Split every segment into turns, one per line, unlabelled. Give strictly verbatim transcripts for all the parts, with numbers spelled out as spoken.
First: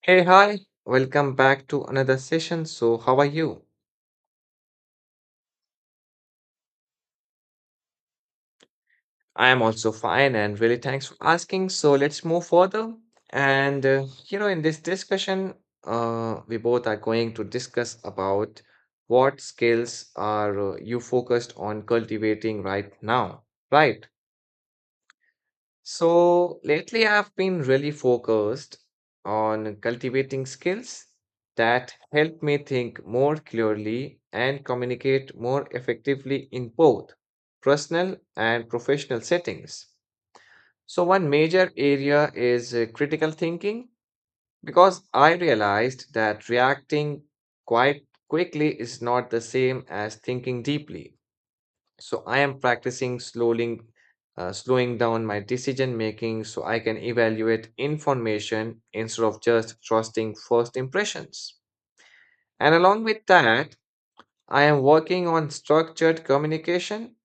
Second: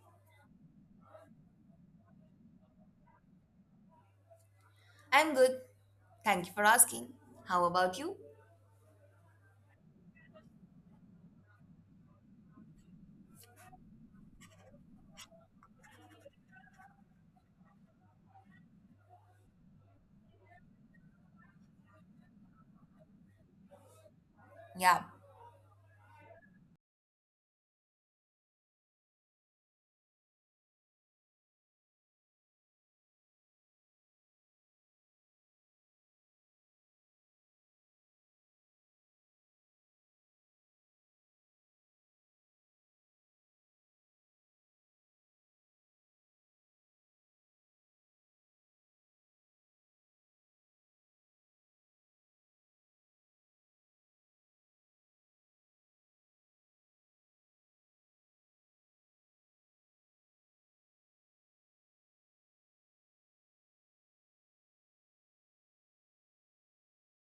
Hey, hi, welcome back to another session. So, how are you?
I'm good. Thank you for asking. How about you?
I am also fine and really thanks for asking. So, let's move further. And, uh, you know, in this discussion, uh, we both are going to discuss about what skills are uh, you focused on cultivating right now, right?
Yeah.
So lately, I've been really focused on cultivating skills that help me think more clearly and communicate more effectively in both personal and professional settings. So, one major area is uh, critical thinking because I realized that reacting quite quickly is not the same as thinking deeply. So I am practicing slowing, uh, slowing down my decision making so I can evaluate information instead of just trusting first impressions. And along with that, I am working on structured communication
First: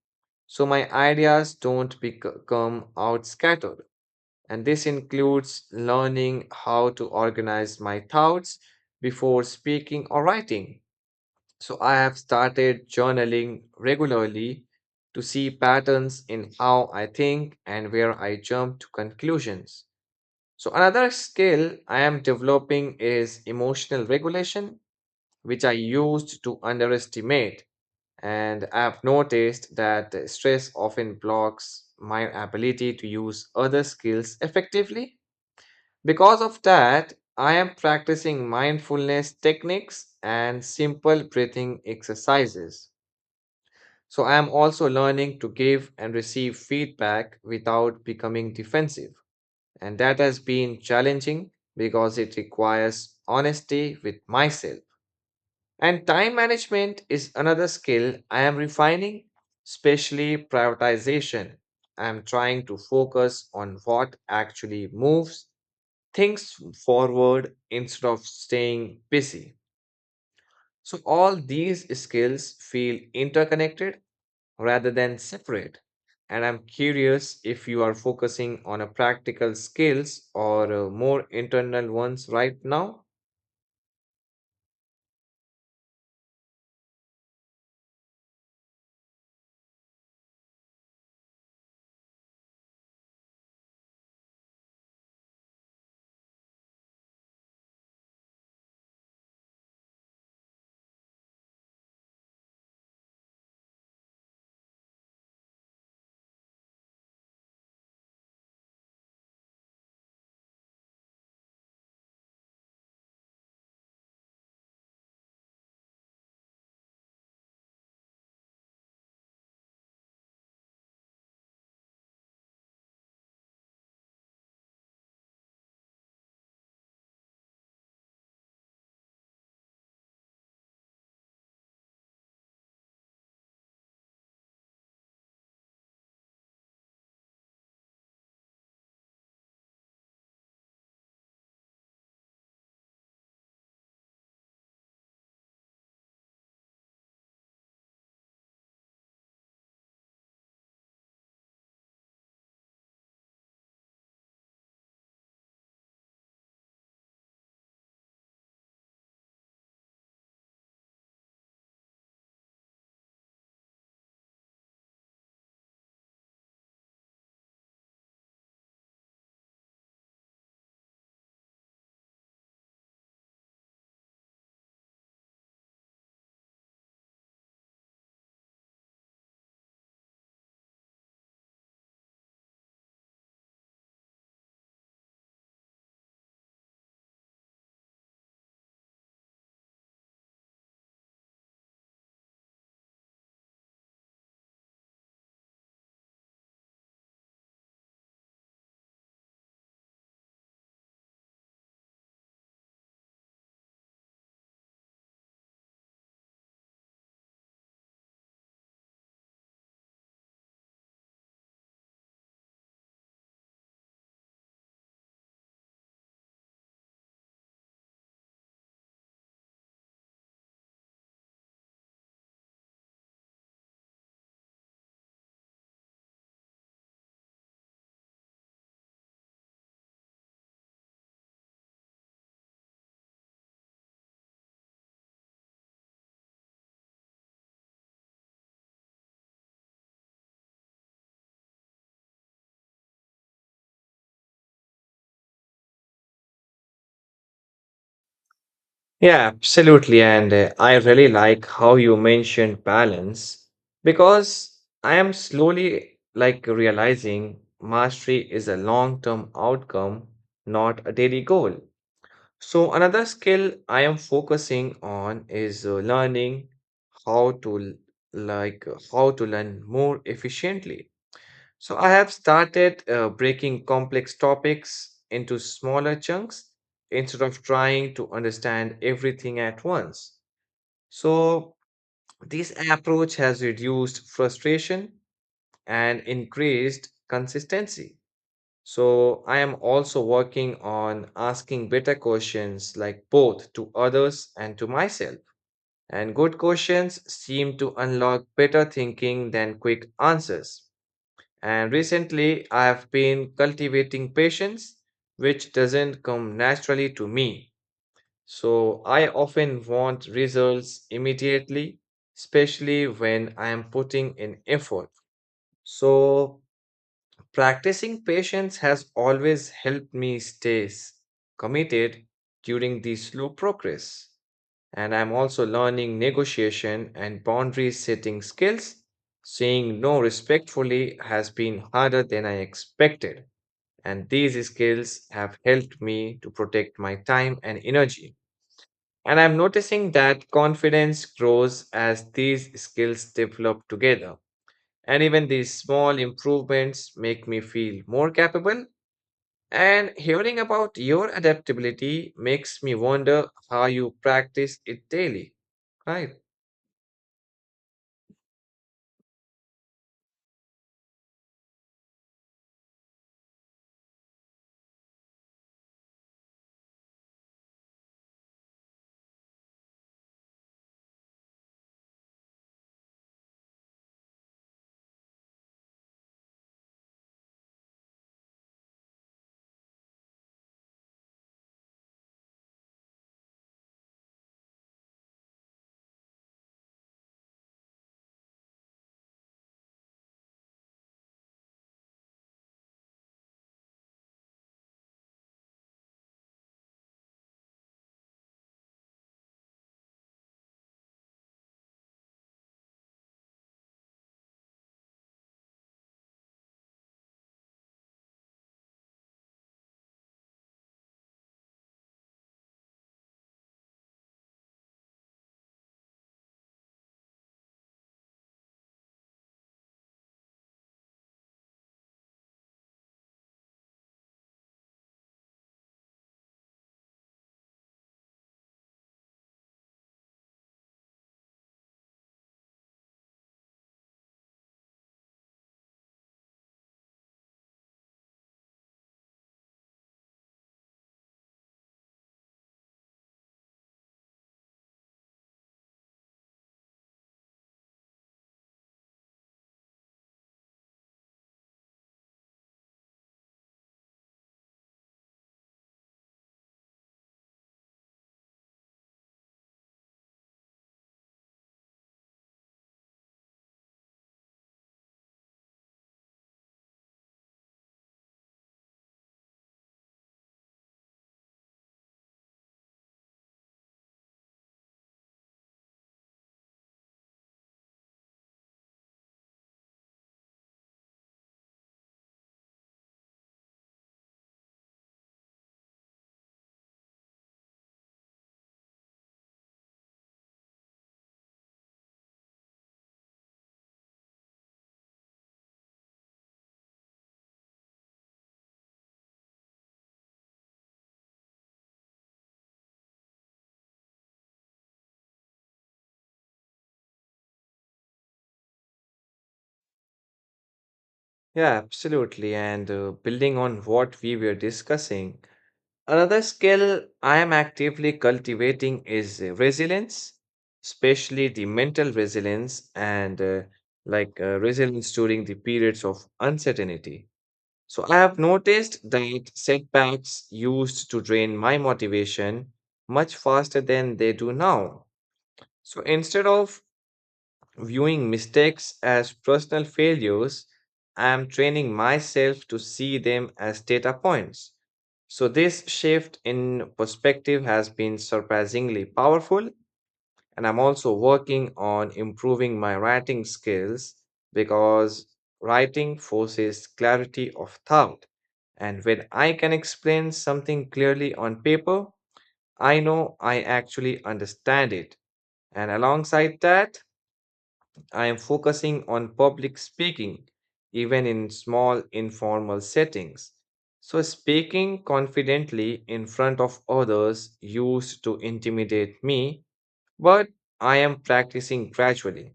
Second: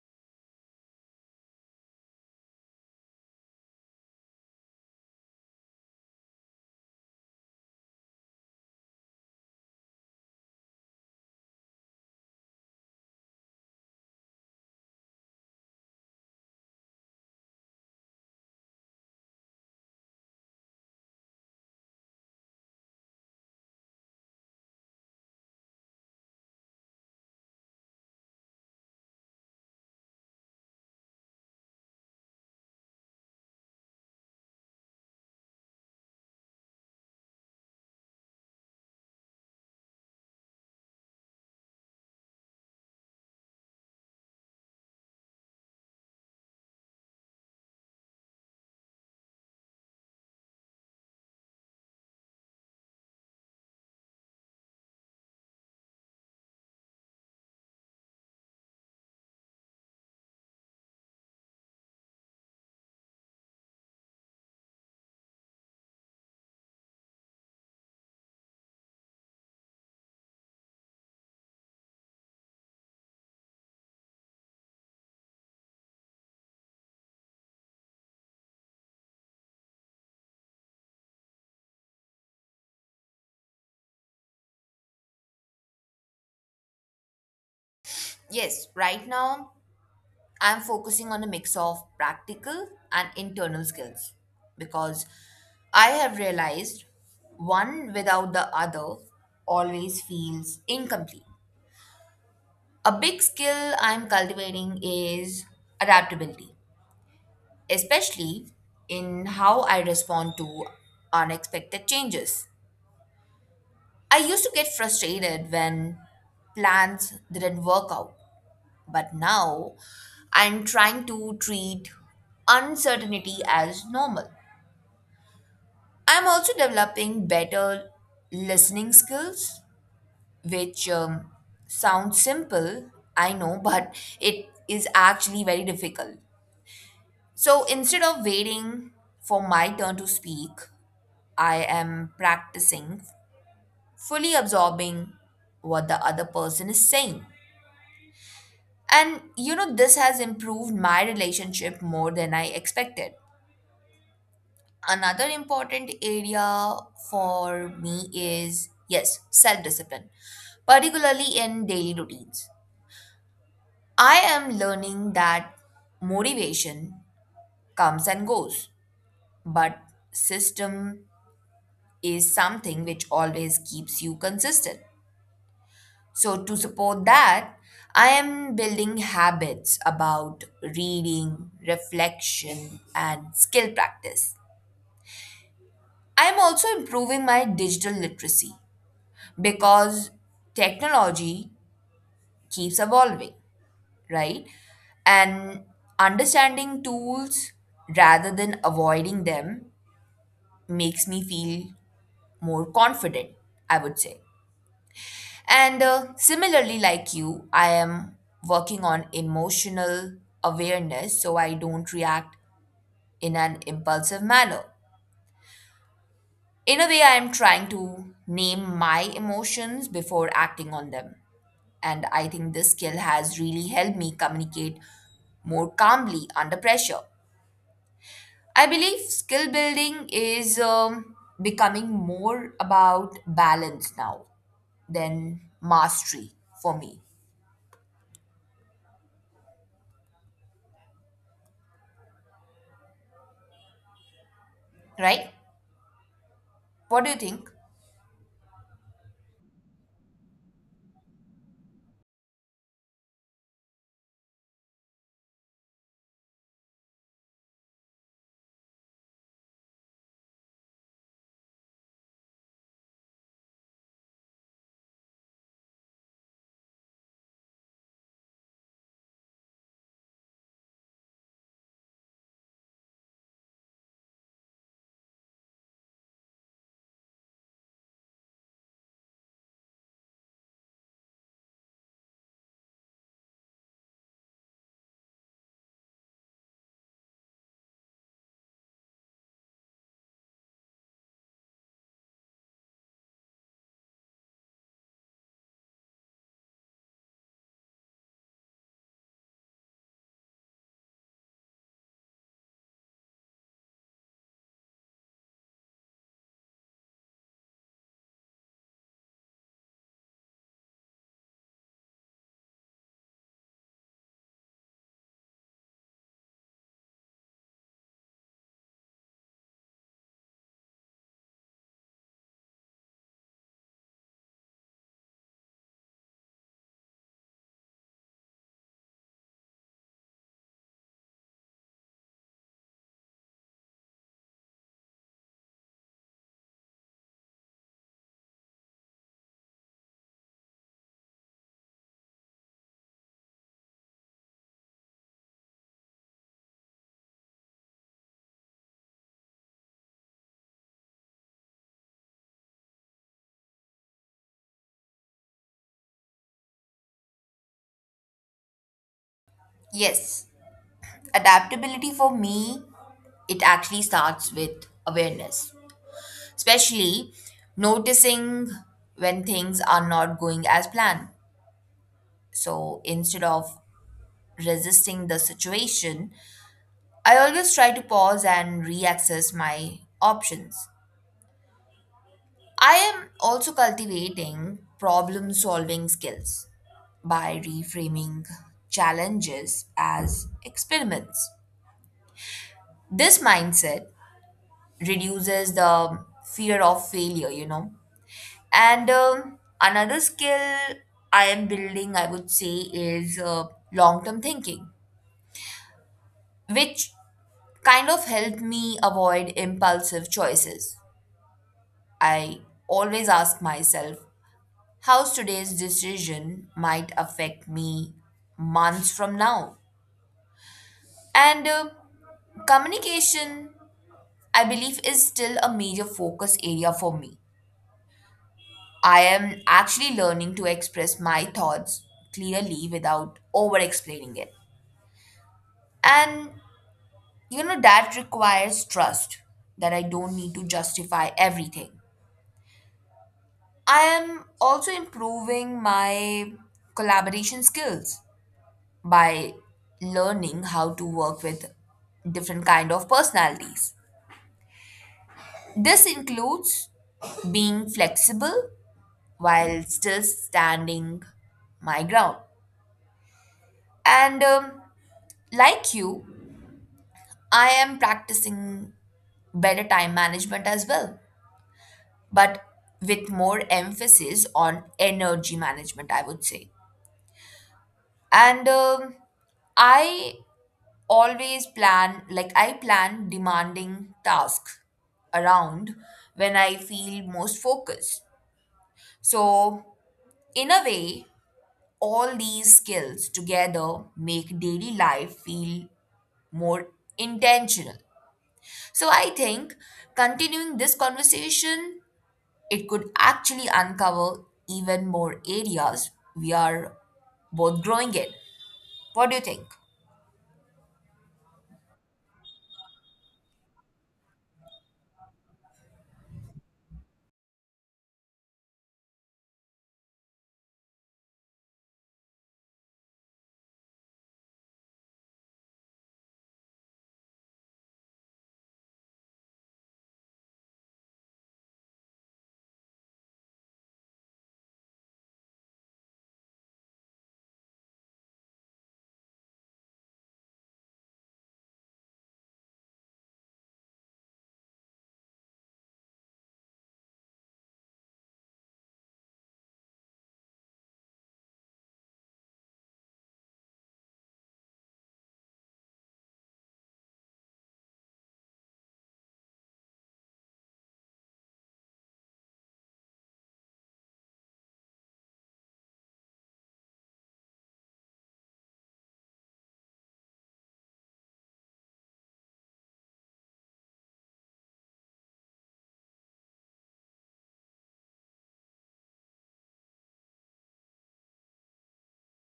so my ideas don't become out scattered. And this includes learning how to organize my thoughts before speaking or writing, so I have started journaling regularly to see patterns in how I think and where I jump to conclusions. So another skill I am developing is emotional regulation, which I used to underestimate. And I have noticed that the stress often blocks my ability to use other skills effectively. Because of that, I am practicing mindfulness techniques and simple breathing exercises. So I am also learning to give and receive feedback without becoming defensive. And that has been challenging because it requires honesty with myself. And time management is another skill I am refining, especially prioritization. I am trying to focus on what actually moves things forward instead of staying busy. So, all these skills feel interconnected rather than separate. And I'm curious if you are focusing on a practical skills or uh, more internal ones right now.
Yes, right now I'm focusing on a mix of practical and internal skills because I have realized one without the other always feels incomplete. A big skill I'm cultivating is adaptability, especially in how I respond to unexpected changes. I used to get frustrated when plans didn't work out, but now I'm trying to treat uncertainty as normal. I'm also developing better listening skills, which um, sounds simple, I know, but it is actually very difficult. So instead of waiting for my turn to speak, I am practicing fully absorbing what the other person is saying. And you know, this has improved my relationship more than I expected. Another important area for me is, yes, self discipline, particularly in daily routines. I am learning that motivation comes and goes, but system is something which always keeps you consistent. So, to support that, I am building habits about reading, reflection, and skill practice. I am also improving my digital literacy because technology keeps evolving, right? And understanding tools rather than avoiding them makes me feel more confident, I would say. And uh, similarly, like you, I am working on emotional awareness so I don't react in an impulsive manner. In a way, I am trying to name my emotions before acting on them. And I think this skill has really helped me communicate more calmly under pressure. I believe skill building is um, becoming more about balance now than mastery for me, right? What do you think?
Yeah, absolutely. And uh, I really like how you mentioned balance because I am slowly like realizing mastery is a long term outcome, not a daily goal. So, another skill I am focusing on is uh, learning how to l- like uh, how to learn more efficiently. So, I have started uh, breaking complex topics into smaller chunks instead of trying to understand everything at once. So, this approach has reduced frustration and increased consistency. So I am also working on asking better questions, like both to others and to myself. And good questions seem to unlock better thinking than quick answers. And recently I have been cultivating patience, which doesn't come naturally to me. So I often want results immediately, especially when I am putting in effort. So practicing patience has always helped me stay s- committed during the slow progress. And I'm also learning negotiation and boundary setting skills. Saying no respectfully has been harder than I expected. And these skills have helped me to protect my time and energy. And I'm noticing that confidence grows as these skills develop together. And even these small improvements make me feel more capable, and hearing about your adaptability makes me wonder how you practice it daily, right?
Yes, adaptability for me, it actually starts with awareness, especially noticing when things are not going as planned. So instead of resisting the situation, I always try to pause and reassess my options. I am also cultivating problem solving skills by reframing challenges as experiments. This mindset reduces the fear of failure, you know and um, another skill I am building, I would say, is uh, long term thinking, which kind of helped me avoid impulsive choices. I always ask myself how today's decision might affect me months from now. And uh, communication, I believe, is still a major focus area for me. I am actually learning to express my thoughts clearly without over explaining it. And you know, that requires trust that I don't need to justify everything. I am also improving my collaboration skills by learning how to work with different kind of personalities. This includes being flexible while still standing my ground. And um, like you, I am practicing better time management as well, but with more emphasis on energy management, I would say. And um, I always plan, like, I plan demanding tasks around when I feel most focused. So, in a way, all these skills together make daily life feel more intentional. So, I think continuing this conversation, it could actually uncover even more areas we are both growing in. What do you think?
Yeah, absolutely. And uh, building on what we were discussing, another skill I am actively cultivating is uh, resilience, especially the mental resilience and uh, like uh, resilience during the periods of uncertainty. So I have noticed that setbacks used to drain my motivation much faster than they do now. So instead of viewing mistakes as personal failures, I am training myself to see them as data points. So, this shift in perspective has been surprisingly powerful, and I'm also working on improving my writing skills because writing forces clarity of thought. And when I can explain something clearly on paper, I know I actually understand it. And alongside that, I am focusing on public speaking, even in small informal settings. So, speaking confidently in front of others used to intimidate me, but I am practicing gradually.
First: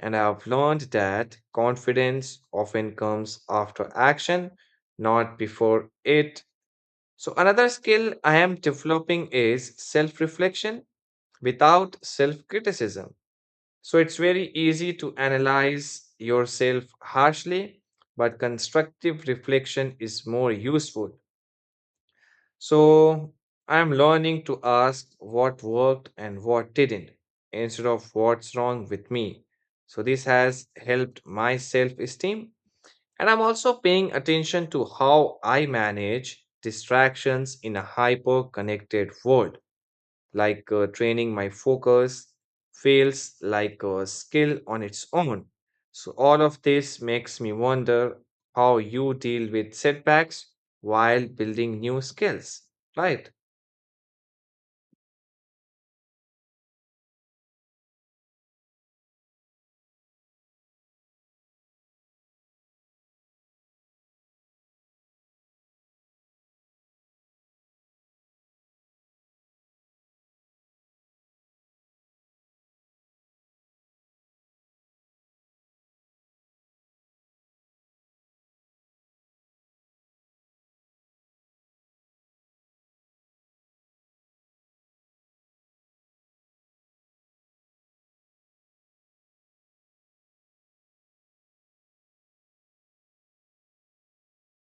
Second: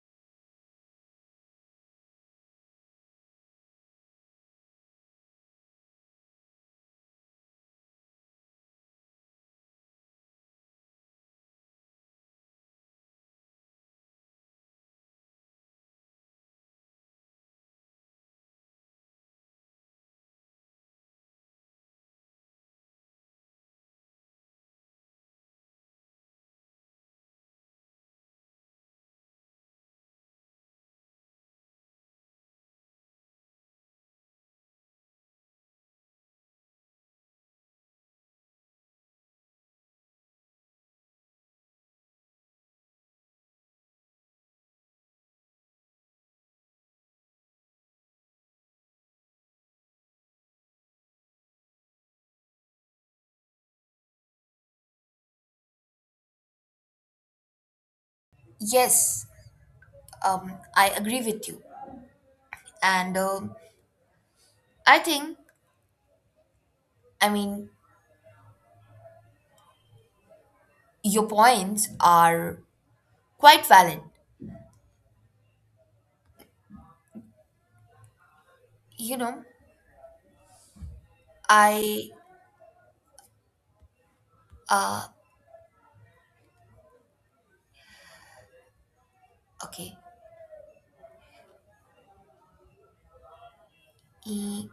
And I have learned that confidence often comes after action, not before it. So, another skill I am developing is self reflection without self criticism. So it's very easy to analyze yourself harshly, but constructive reflection is more useful. So I'm learning to ask what worked and what didn't instead of what's wrong with me. So this has helped my self esteem. And I'm also paying attention to how I manage distractions in a hyper connected world, like uh, training my focus feels like a skill on its own. So, all of this makes me wonder how you deal with setbacks while building new skills, right?
Yes, um, I agree with you. And um, I think, I mean, your points are quite valid. You know, I, uh, okay, E-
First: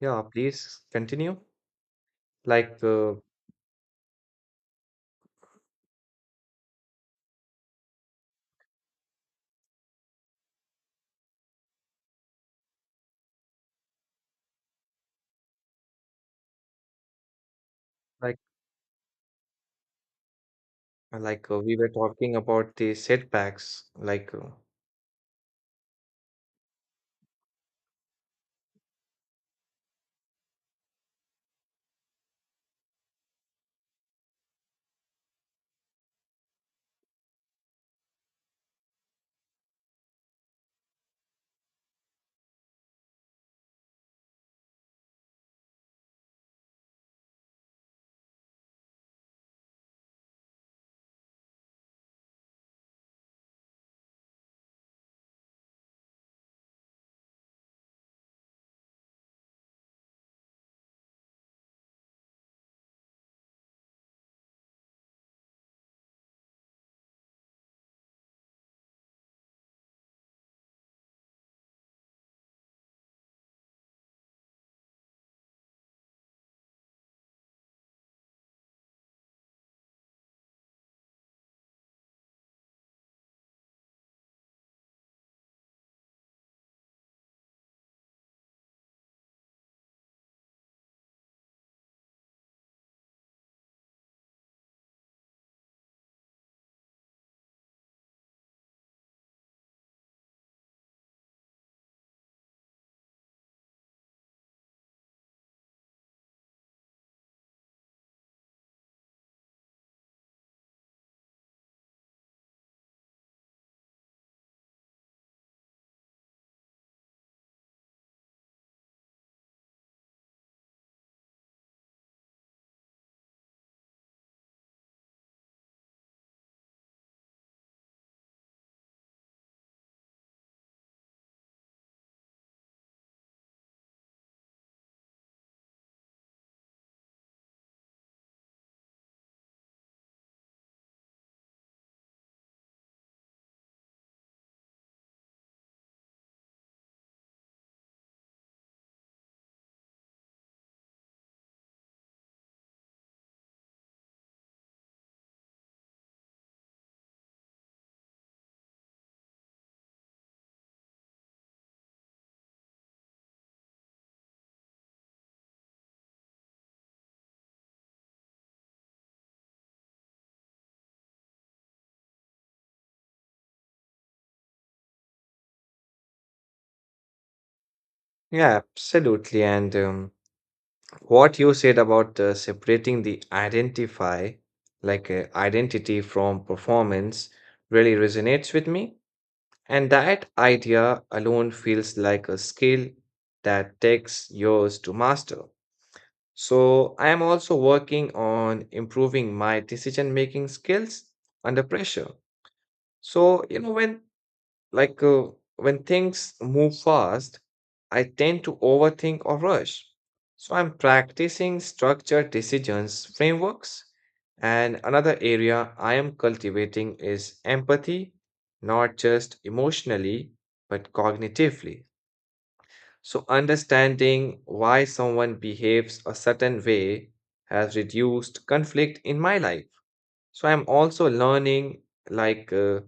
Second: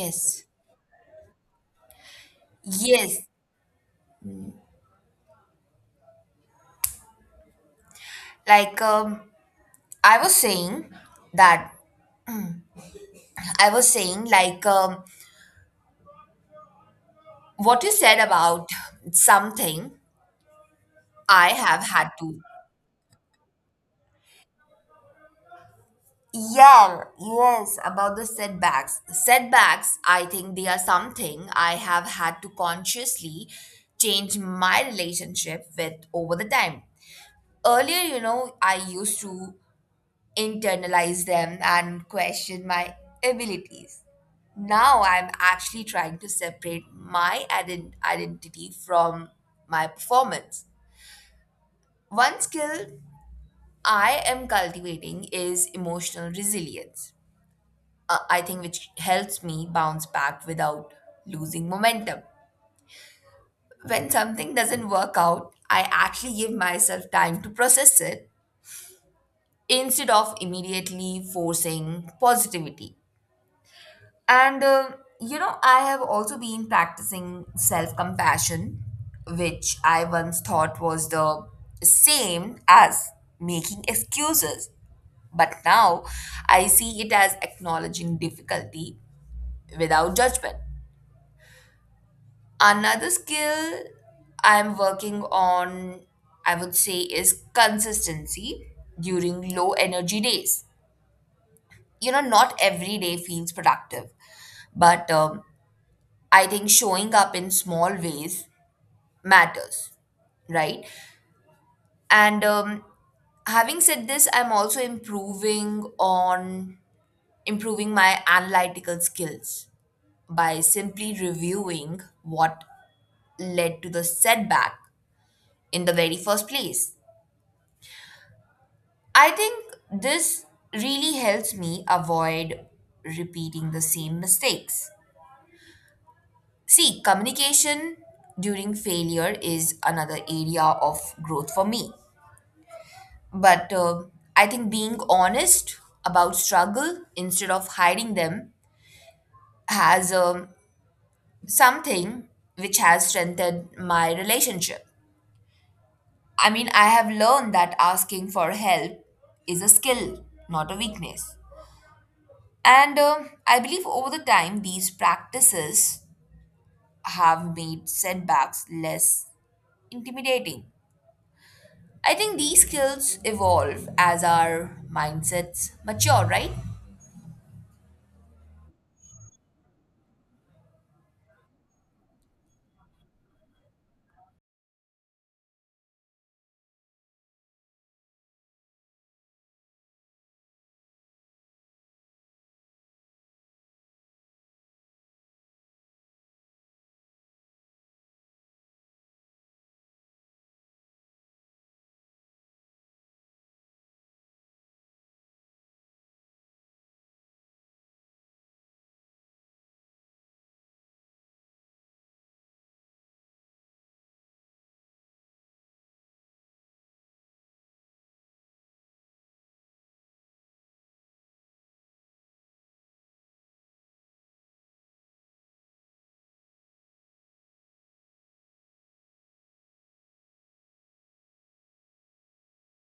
Yeah, please continue. Like, uh,
yes. Like, um, I was saying that, I was saying, like, um, what you said
like,
about something
uh,
I
like uh, we
have
were
had
talking
to.
about the setbacks, like, uh,
Yeah, yes, about the setbacks. Setbacks, I think they are something I have had to consciously change my relationship with over the time. Earlier, you know, I used to internalize them and question my abilities. Now I'm actually trying to separate my ident- identity from my performance. One skill I am cultivating is emotional resilience, uh, I think, which helps me bounce back without losing momentum. When something doesn't work out, I actually give myself time to process it instead of immediately forcing positivity. And, uh, you know, I have also been practicing self compassion, which I once thought was the same as making excuses. But now I see it as acknowledging difficulty without judgment. Another skill I'm working on, I would say, is consistency during low energy days. You know, not every day feels productive, but um, I think showing up in small ways matters, right? And um, having said this, I'm also improving on improving my analytical skills by simply reviewing what led to the setback in the very first place. I think this really helps me avoid repeating the same mistakes. See, communication during failure is another area of growth for me. But uh, I think being honest about struggle instead of hiding them has, um, something which has strengthened my relationship. I mean, I have learned that asking for help is a skill, not a weakness. And uh, I believe over the time, these practices have made setbacks less intimidating. I think these skills evolve as our mindsets mature, right?
yeah, absolutely. And um, what you said about uh, separating the identify like uh, identity from performance really resonates with me, and that idea alone feels like a skill that takes years to master. So I am also working on improving my decision making skills under pressure. So you know, when like uh, when things move fast, I tend to overthink or rush. So I'm practicing structured decisions frameworks. And another area I am cultivating is empathy, not just emotionally, but cognitively. So understanding why someone behaves a certain way has reduced conflict in my life. So I'm also learning like uh,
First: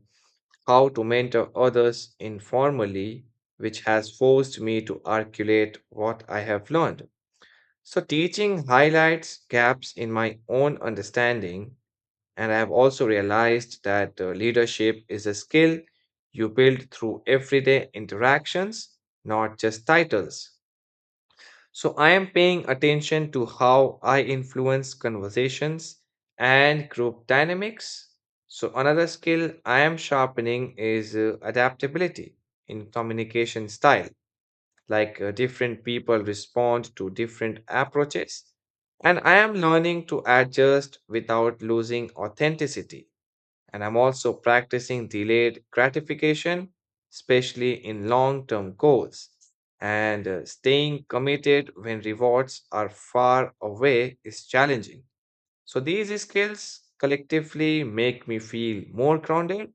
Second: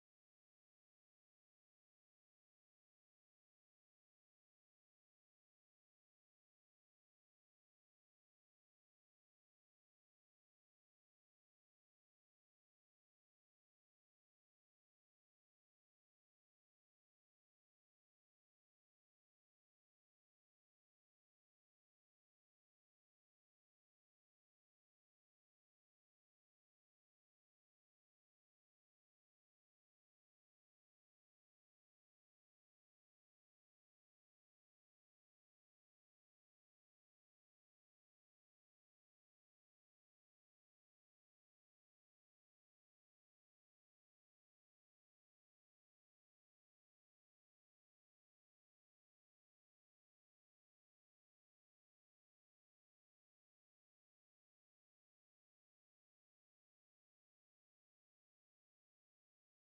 how to mentor others informally, which has forced me to articulate what I have learned. So, teaching highlights gaps in my own understanding, and I have also realized that uh, leadership is a skill you build through everyday interactions, not just titles. So I am paying attention to how I influence conversations and group dynamics. So another skill I am sharpening is uh, adaptability in communication style. Like uh, different people respond to different approaches. And I am learning to adjust without losing authenticity. And I'm also practicing delayed gratification, especially in long term goals. And uh, staying committed when rewards are far away is challenging. So, these skills collectively make me feel more grounded,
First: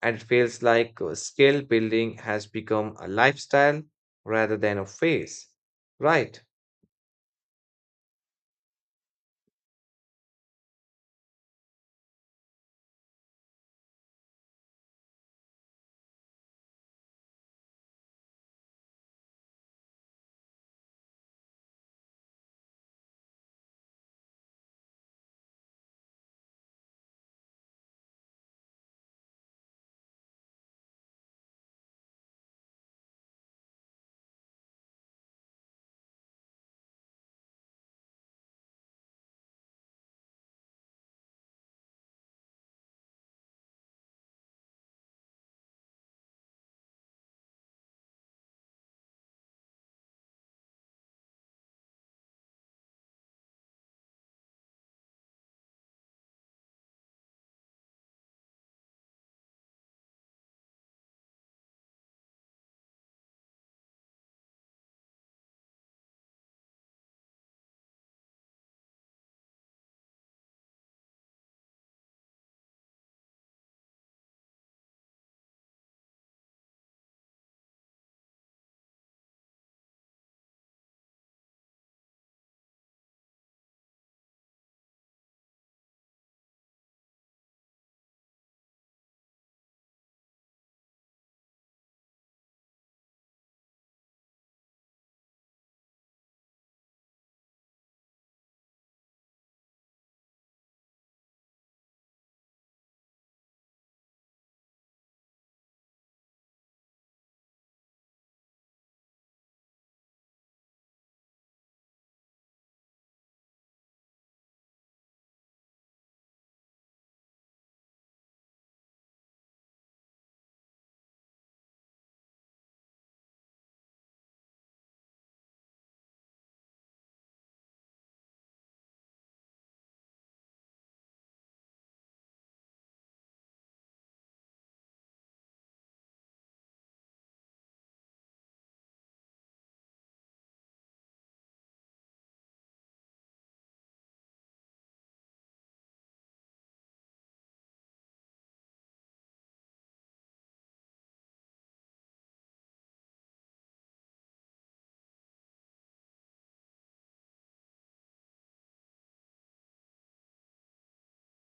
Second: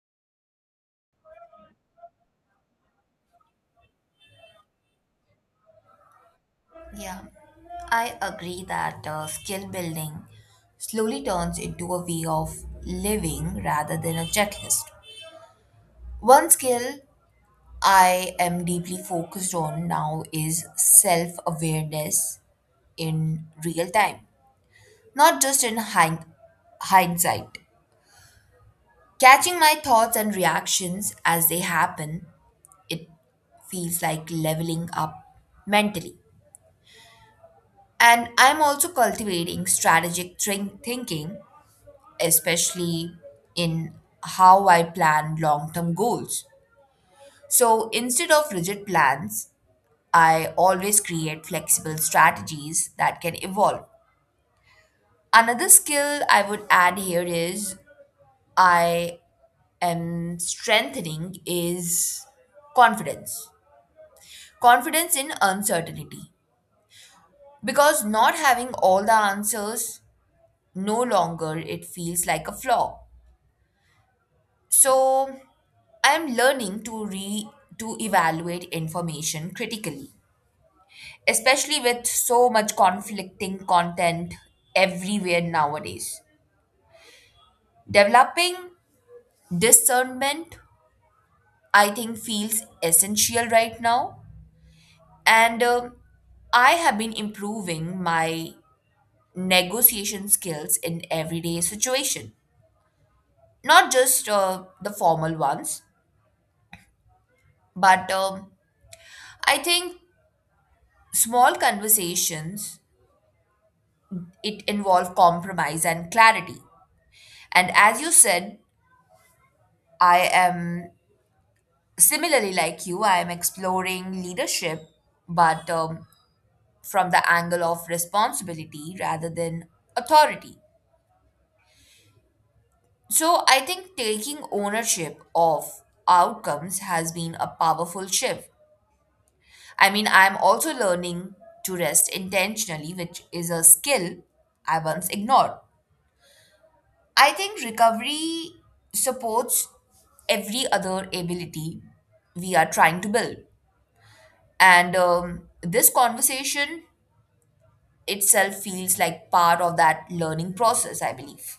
and it feels like uh, skill building has become a lifestyle rather than a phase. Right.
Yeah, I agree that uh, skill building slowly turns into a way of living rather than a checklist. One skill I am deeply focused on now is self awareness in real time, not just in hind- hindsight. Catching my thoughts and reactions as they happen, it feels like leveling up mentally. And I'm also cultivating strategic thin- thinking, especially in how I plan long term goals. So instead of rigid plans, I always create flexible strategies that can evolve. Another skill I would add here is I and strengthening is confidence. Confidence in uncertainty. Because not having all the answers no longer it feels like a flaw. So I am learning to re to evaluate information critically, especially with so much conflicting content everywhere nowadays. Developing discernment, I think, feels essential right now. And um, I have been improving my negotiation skills in everyday situation, not just uh, the formal ones, but um, I think small conversations it involve compromise and clarity. And as you said, I am similarly like you. I am exploring leadership, but um, from the angle of responsibility rather than authority. So I think taking ownership of outcomes has been a powerful shift. I mean, I'm also learning to rest intentionally, which is a skill I once ignored. I think recovery supports every other ability we are trying to build. And um, this conversation itself feels like part of that learning process, I believe.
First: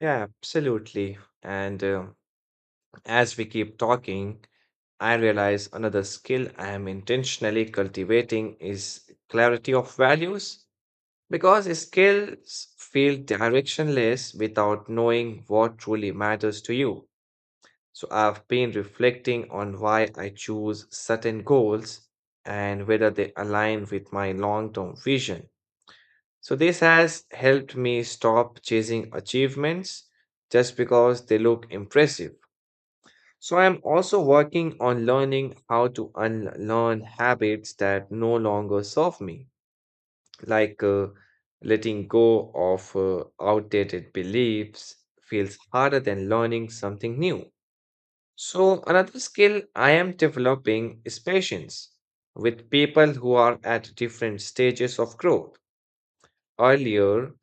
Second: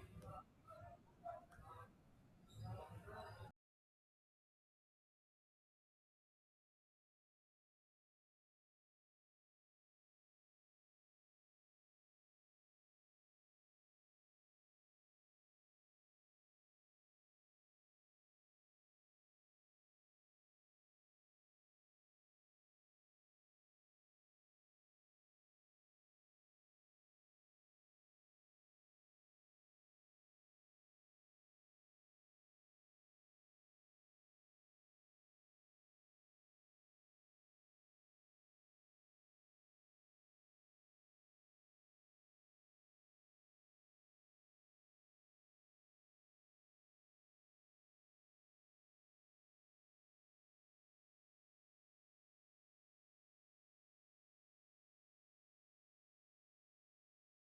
Yeah, absolutely. And uh, as we keep talking, I realize another skill I am intentionally cultivating is clarity of values because skills feel directionless without knowing what truly matters to you. So I've been reflecting on why I choose certain goals and whether they align with my long term vision. So this has helped me stop chasing achievements just because they look impressive. So I'm also working on learning how to unlearn habits that no longer serve me, like uh, letting go of uh, outdated beliefs feels harder than learning something new. So another skill I am developing is patience with people who are at different stages of growth. Earlier,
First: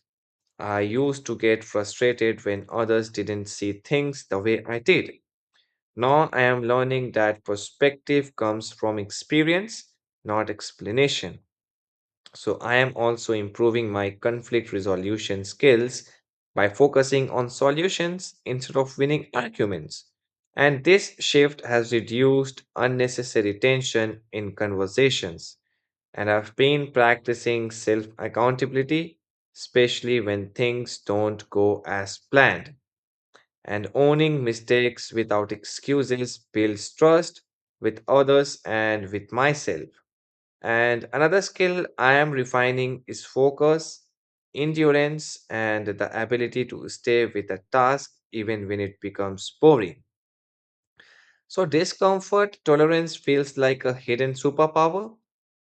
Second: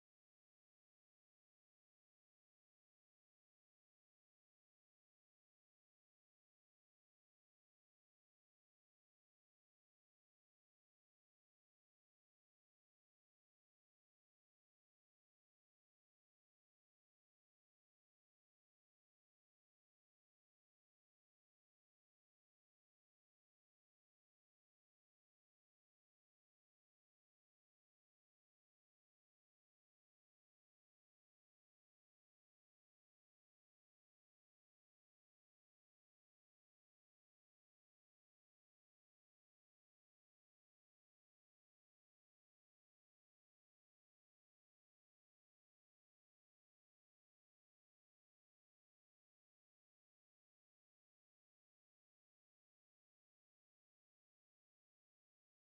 I used to get frustrated when others didn't see things the way I did. Now I am learning that perspective comes from experience, not explanation. So I am also improving my conflict resolution skills by focusing on solutions instead of winning arguments. And this shift has reduced unnecessary tension in conversations. And I've been practicing self accountability, especially when things don't go as planned. And owning mistakes without excuses builds trust with others and with myself. And another skill I am refining is focus, endurance, and the ability to stay with a task even when it becomes boring. So, discomfort tolerance feels like a hidden superpower,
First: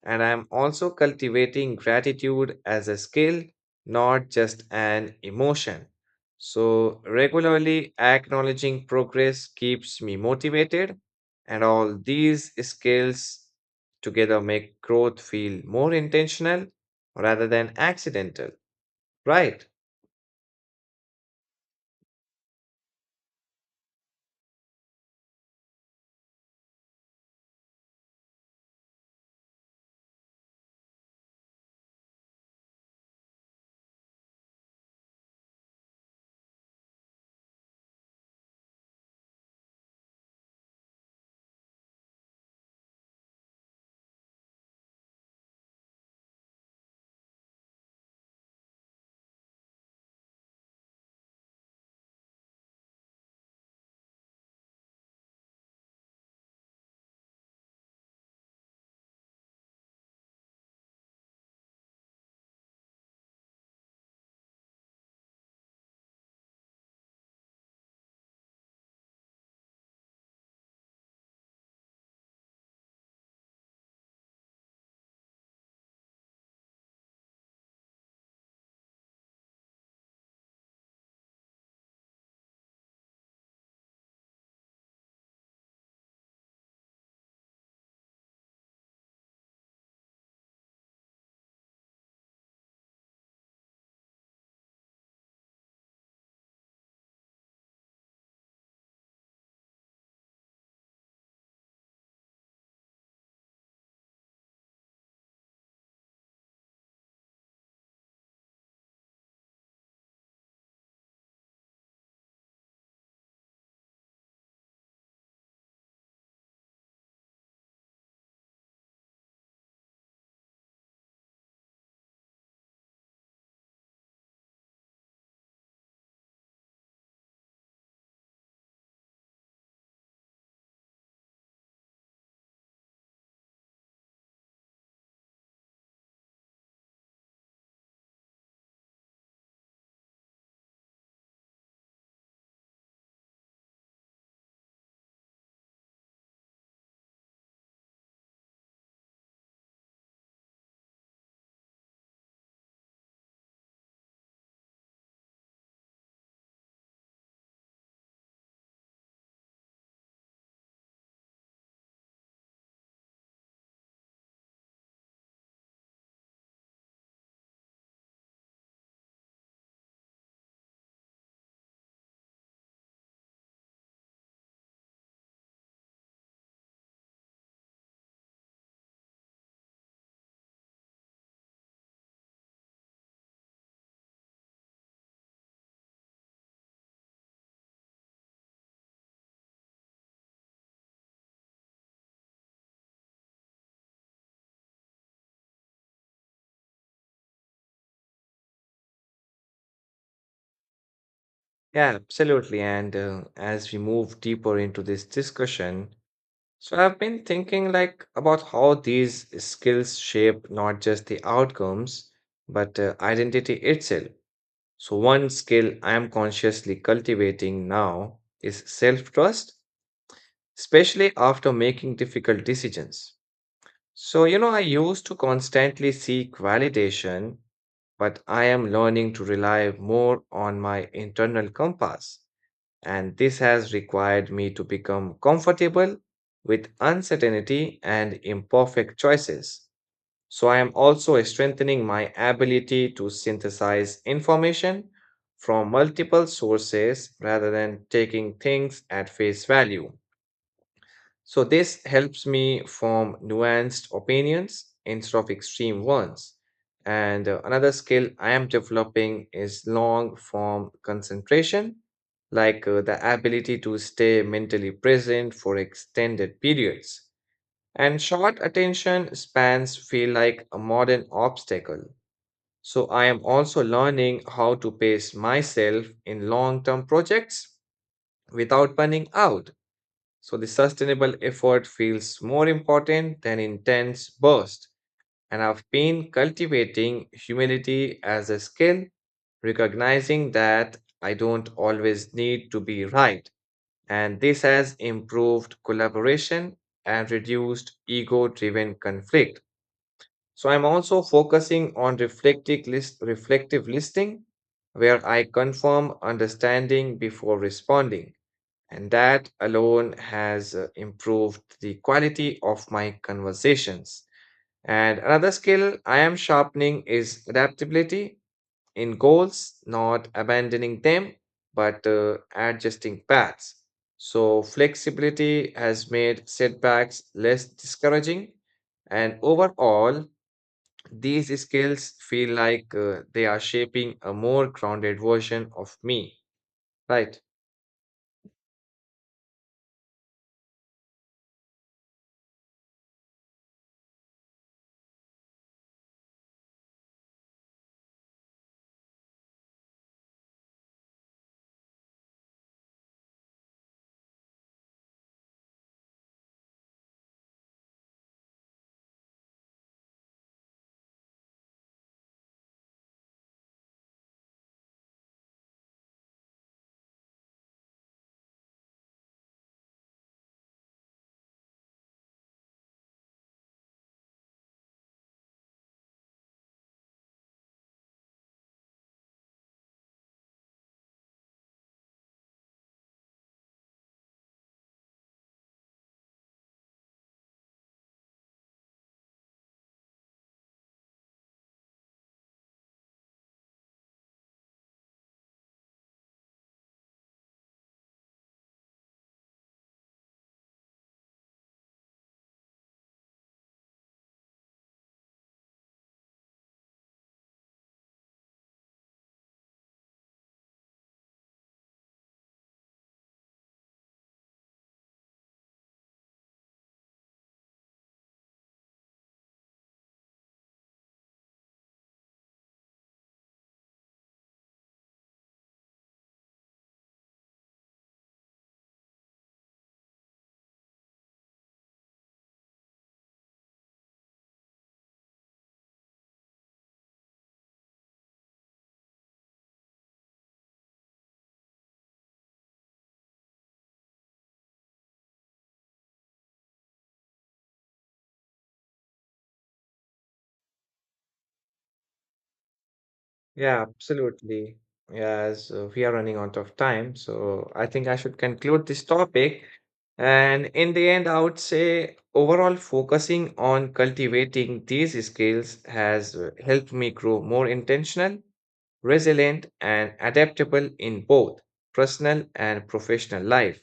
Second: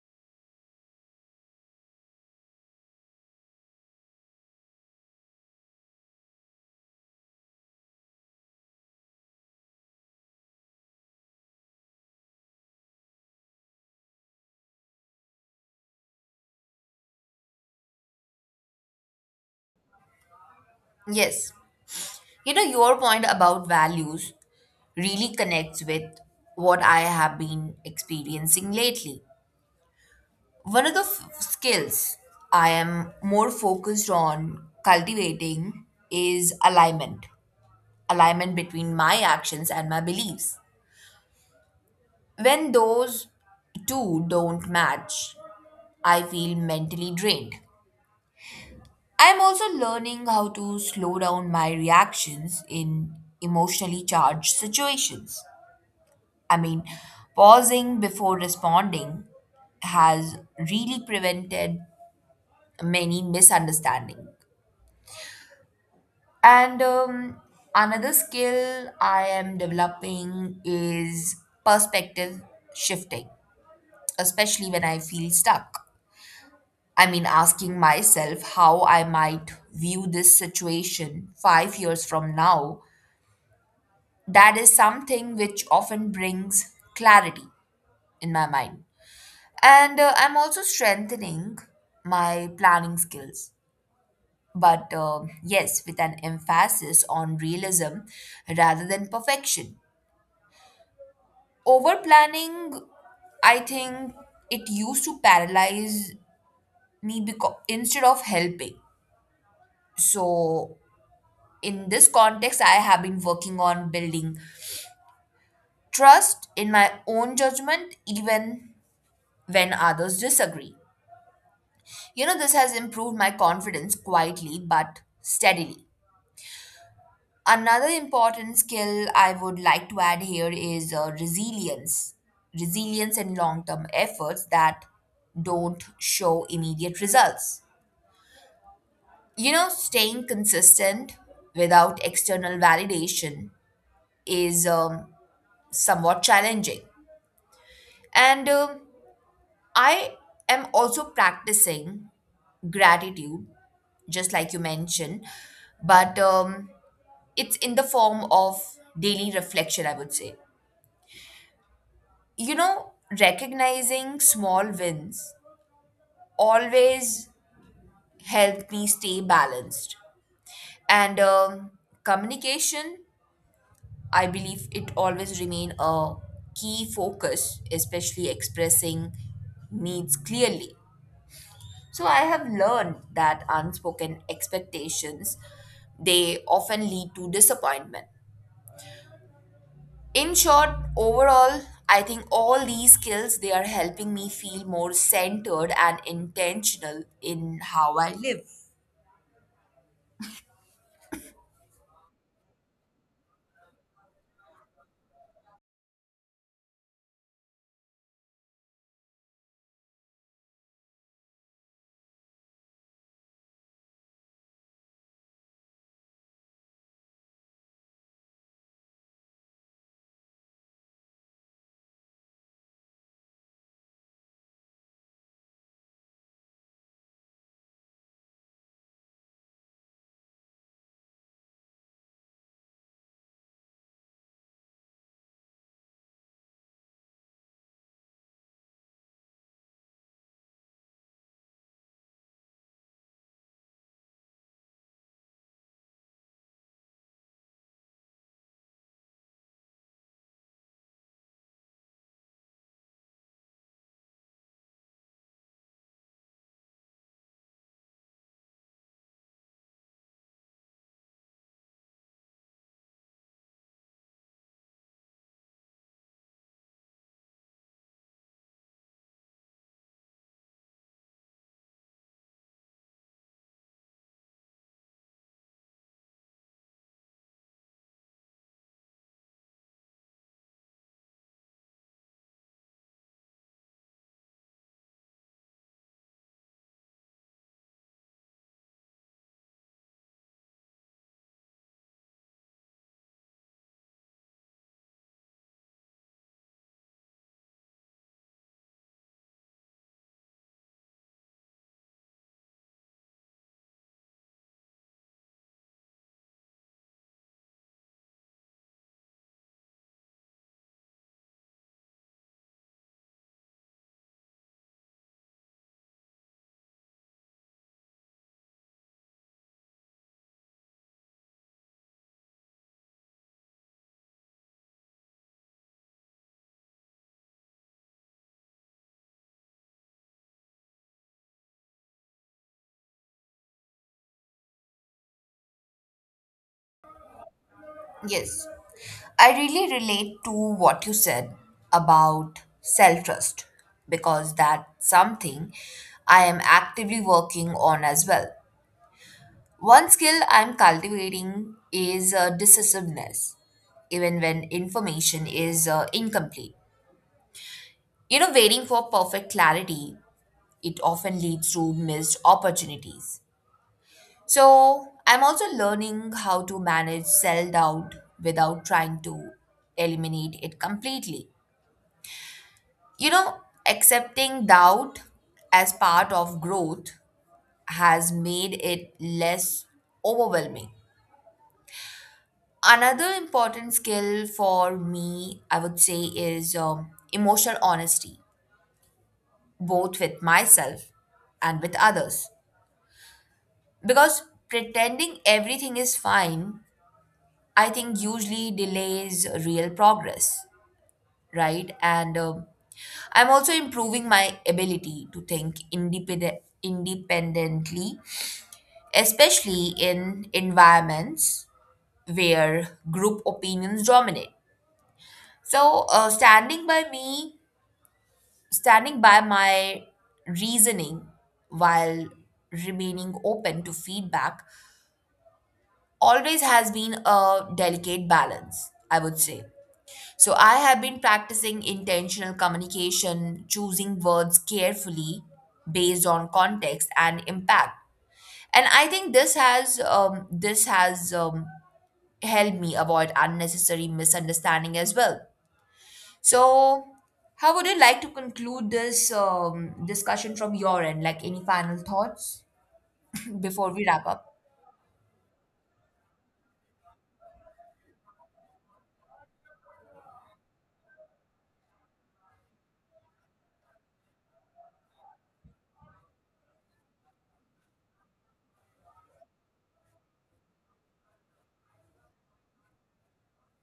and I'm also cultivating gratitude as a skill, not just an emotion. So, regularly acknowledging progress keeps me motivated, and all these skills together make growth feel more intentional rather than accidental. Right.
Yes. You know, your point about values really connects with what I have been experiencing lately. One of the f- skills I am more focused on cultivating is alignment, alignment between my actions and my beliefs. When those two don't match, I feel mentally drained. I am also learning how to slow down my reactions in emotionally charged situations. I mean, pausing before responding has really prevented many misunderstandings. And um, another skill I am developing is perspective shifting, especially when I feel stuck. I mean, asking myself how I might view this situation five years from now, that is something which often brings clarity in my mind. And uh, I'm also strengthening my planning skills. But uh, yes, with an emphasis on realism rather than perfection. Over planning, I think it used to paralyze me because instead of helping. So, in this context, I have been working on building trust in my own judgment, even when others disagree. You know, this has improved my confidence quietly but steadily. Another important skill I would like to add here is uh, resilience. Resilience and long term efforts that don't show immediate results. You know, staying consistent without external validation is um, somewhat challenging. And um, I am also practicing gratitude, just like you mentioned, but um, it's in the form of daily reflection, I would say. you know, recognizing small wins always helped me stay balanced. And um, communication, I believe it always remain a key focus, especially expressing needs clearly. So I have learned that unspoken expectations they often lead to disappointment. In short, overall, I think all these skills, they are helping me feel more centered and intentional in how I live.
Yeah, absolutely. And uh, as we move deeper into this discussion, so I've been thinking like about how these skills shape not just the outcomes, but uh, identity itself. So one skill I am consciously cultivating now is self-trust, especially after making difficult decisions. So you know, I used to constantly seek validation, but I am learning to rely more on my internal compass, and this has required me to become comfortable with uncertainty and imperfect choices. So, I am also strengthening my ability to synthesize information from multiple sources rather than taking things at face value. So, this helps me form nuanced opinions instead of extreme ones. And uh, another skill I am developing is long form concentration, like uh, the ability to stay mentally present for extended periods. And short attention spans feel like a modern obstacle. So, I am also learning how to pace myself in long term projects without burning out. So the sustainable effort feels more important than intense burst. And I've been cultivating humility as a skill, recognizing that I don't always need to be right. And this has improved collaboration and reduced ego driven conflict. So I'm also focusing on reflective, list, reflective listening, where I confirm understanding before responding. And that alone has uh, improved the quality of my conversations. And another skill I am sharpening is adaptability in goals, not abandoning them, but uh, adjusting paths. So, flexibility has made setbacks less discouraging. And overall, these skills feel like uh, they are shaping a more grounded version of me, right?
Yes, I really relate to what you said about self trust because that's something I am actively working on as well. One skill I'm cultivating is uh, decisiveness even when information is uh, incomplete. You know waiting for perfect clarity, it often leads to missed opportunities. So, I'm also learning how to manage self doubt without trying to eliminate it completely. You know, accepting doubt as part of growth has made it less overwhelming. Another important skill for me, I would say, is um, emotional honesty, both with myself and with others. Because pretending everything is fine, I think, usually delays real progress, right? And um, I'm also improving my ability to think independent, independently, especially in environments where group opinions dominate. So, uh, standing by me, standing by my reasoning while remaining open to feedback always has been a delicate balance, I would say. So I have been practicing intentional communication, choosing words carefully based on context and impact. And I think this has um, this has um, helped me avoid unnecessary misunderstanding as well. So how would you like to conclude this um, discussion from your end? Like any final thoughts
Yeah,
before we wrap up?
absolutely. As uh, we are running out of time, so I think I should conclude this topic. And in the end, I would say overall focusing on cultivating these skills has uh, helped me grow more intentional, resilient, and adaptable in both personal and professional life.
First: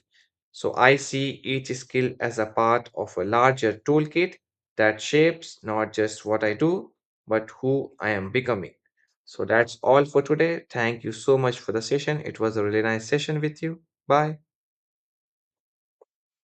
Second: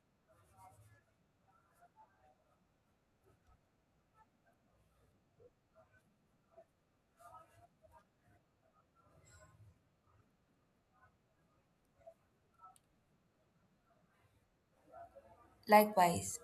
So I see each skill as a part of a larger toolkit that shapes not just what I do, but who I am becoming. So that's all for today. Thank you so much for the session. It was a really nice session with you. Bye.
Likewise.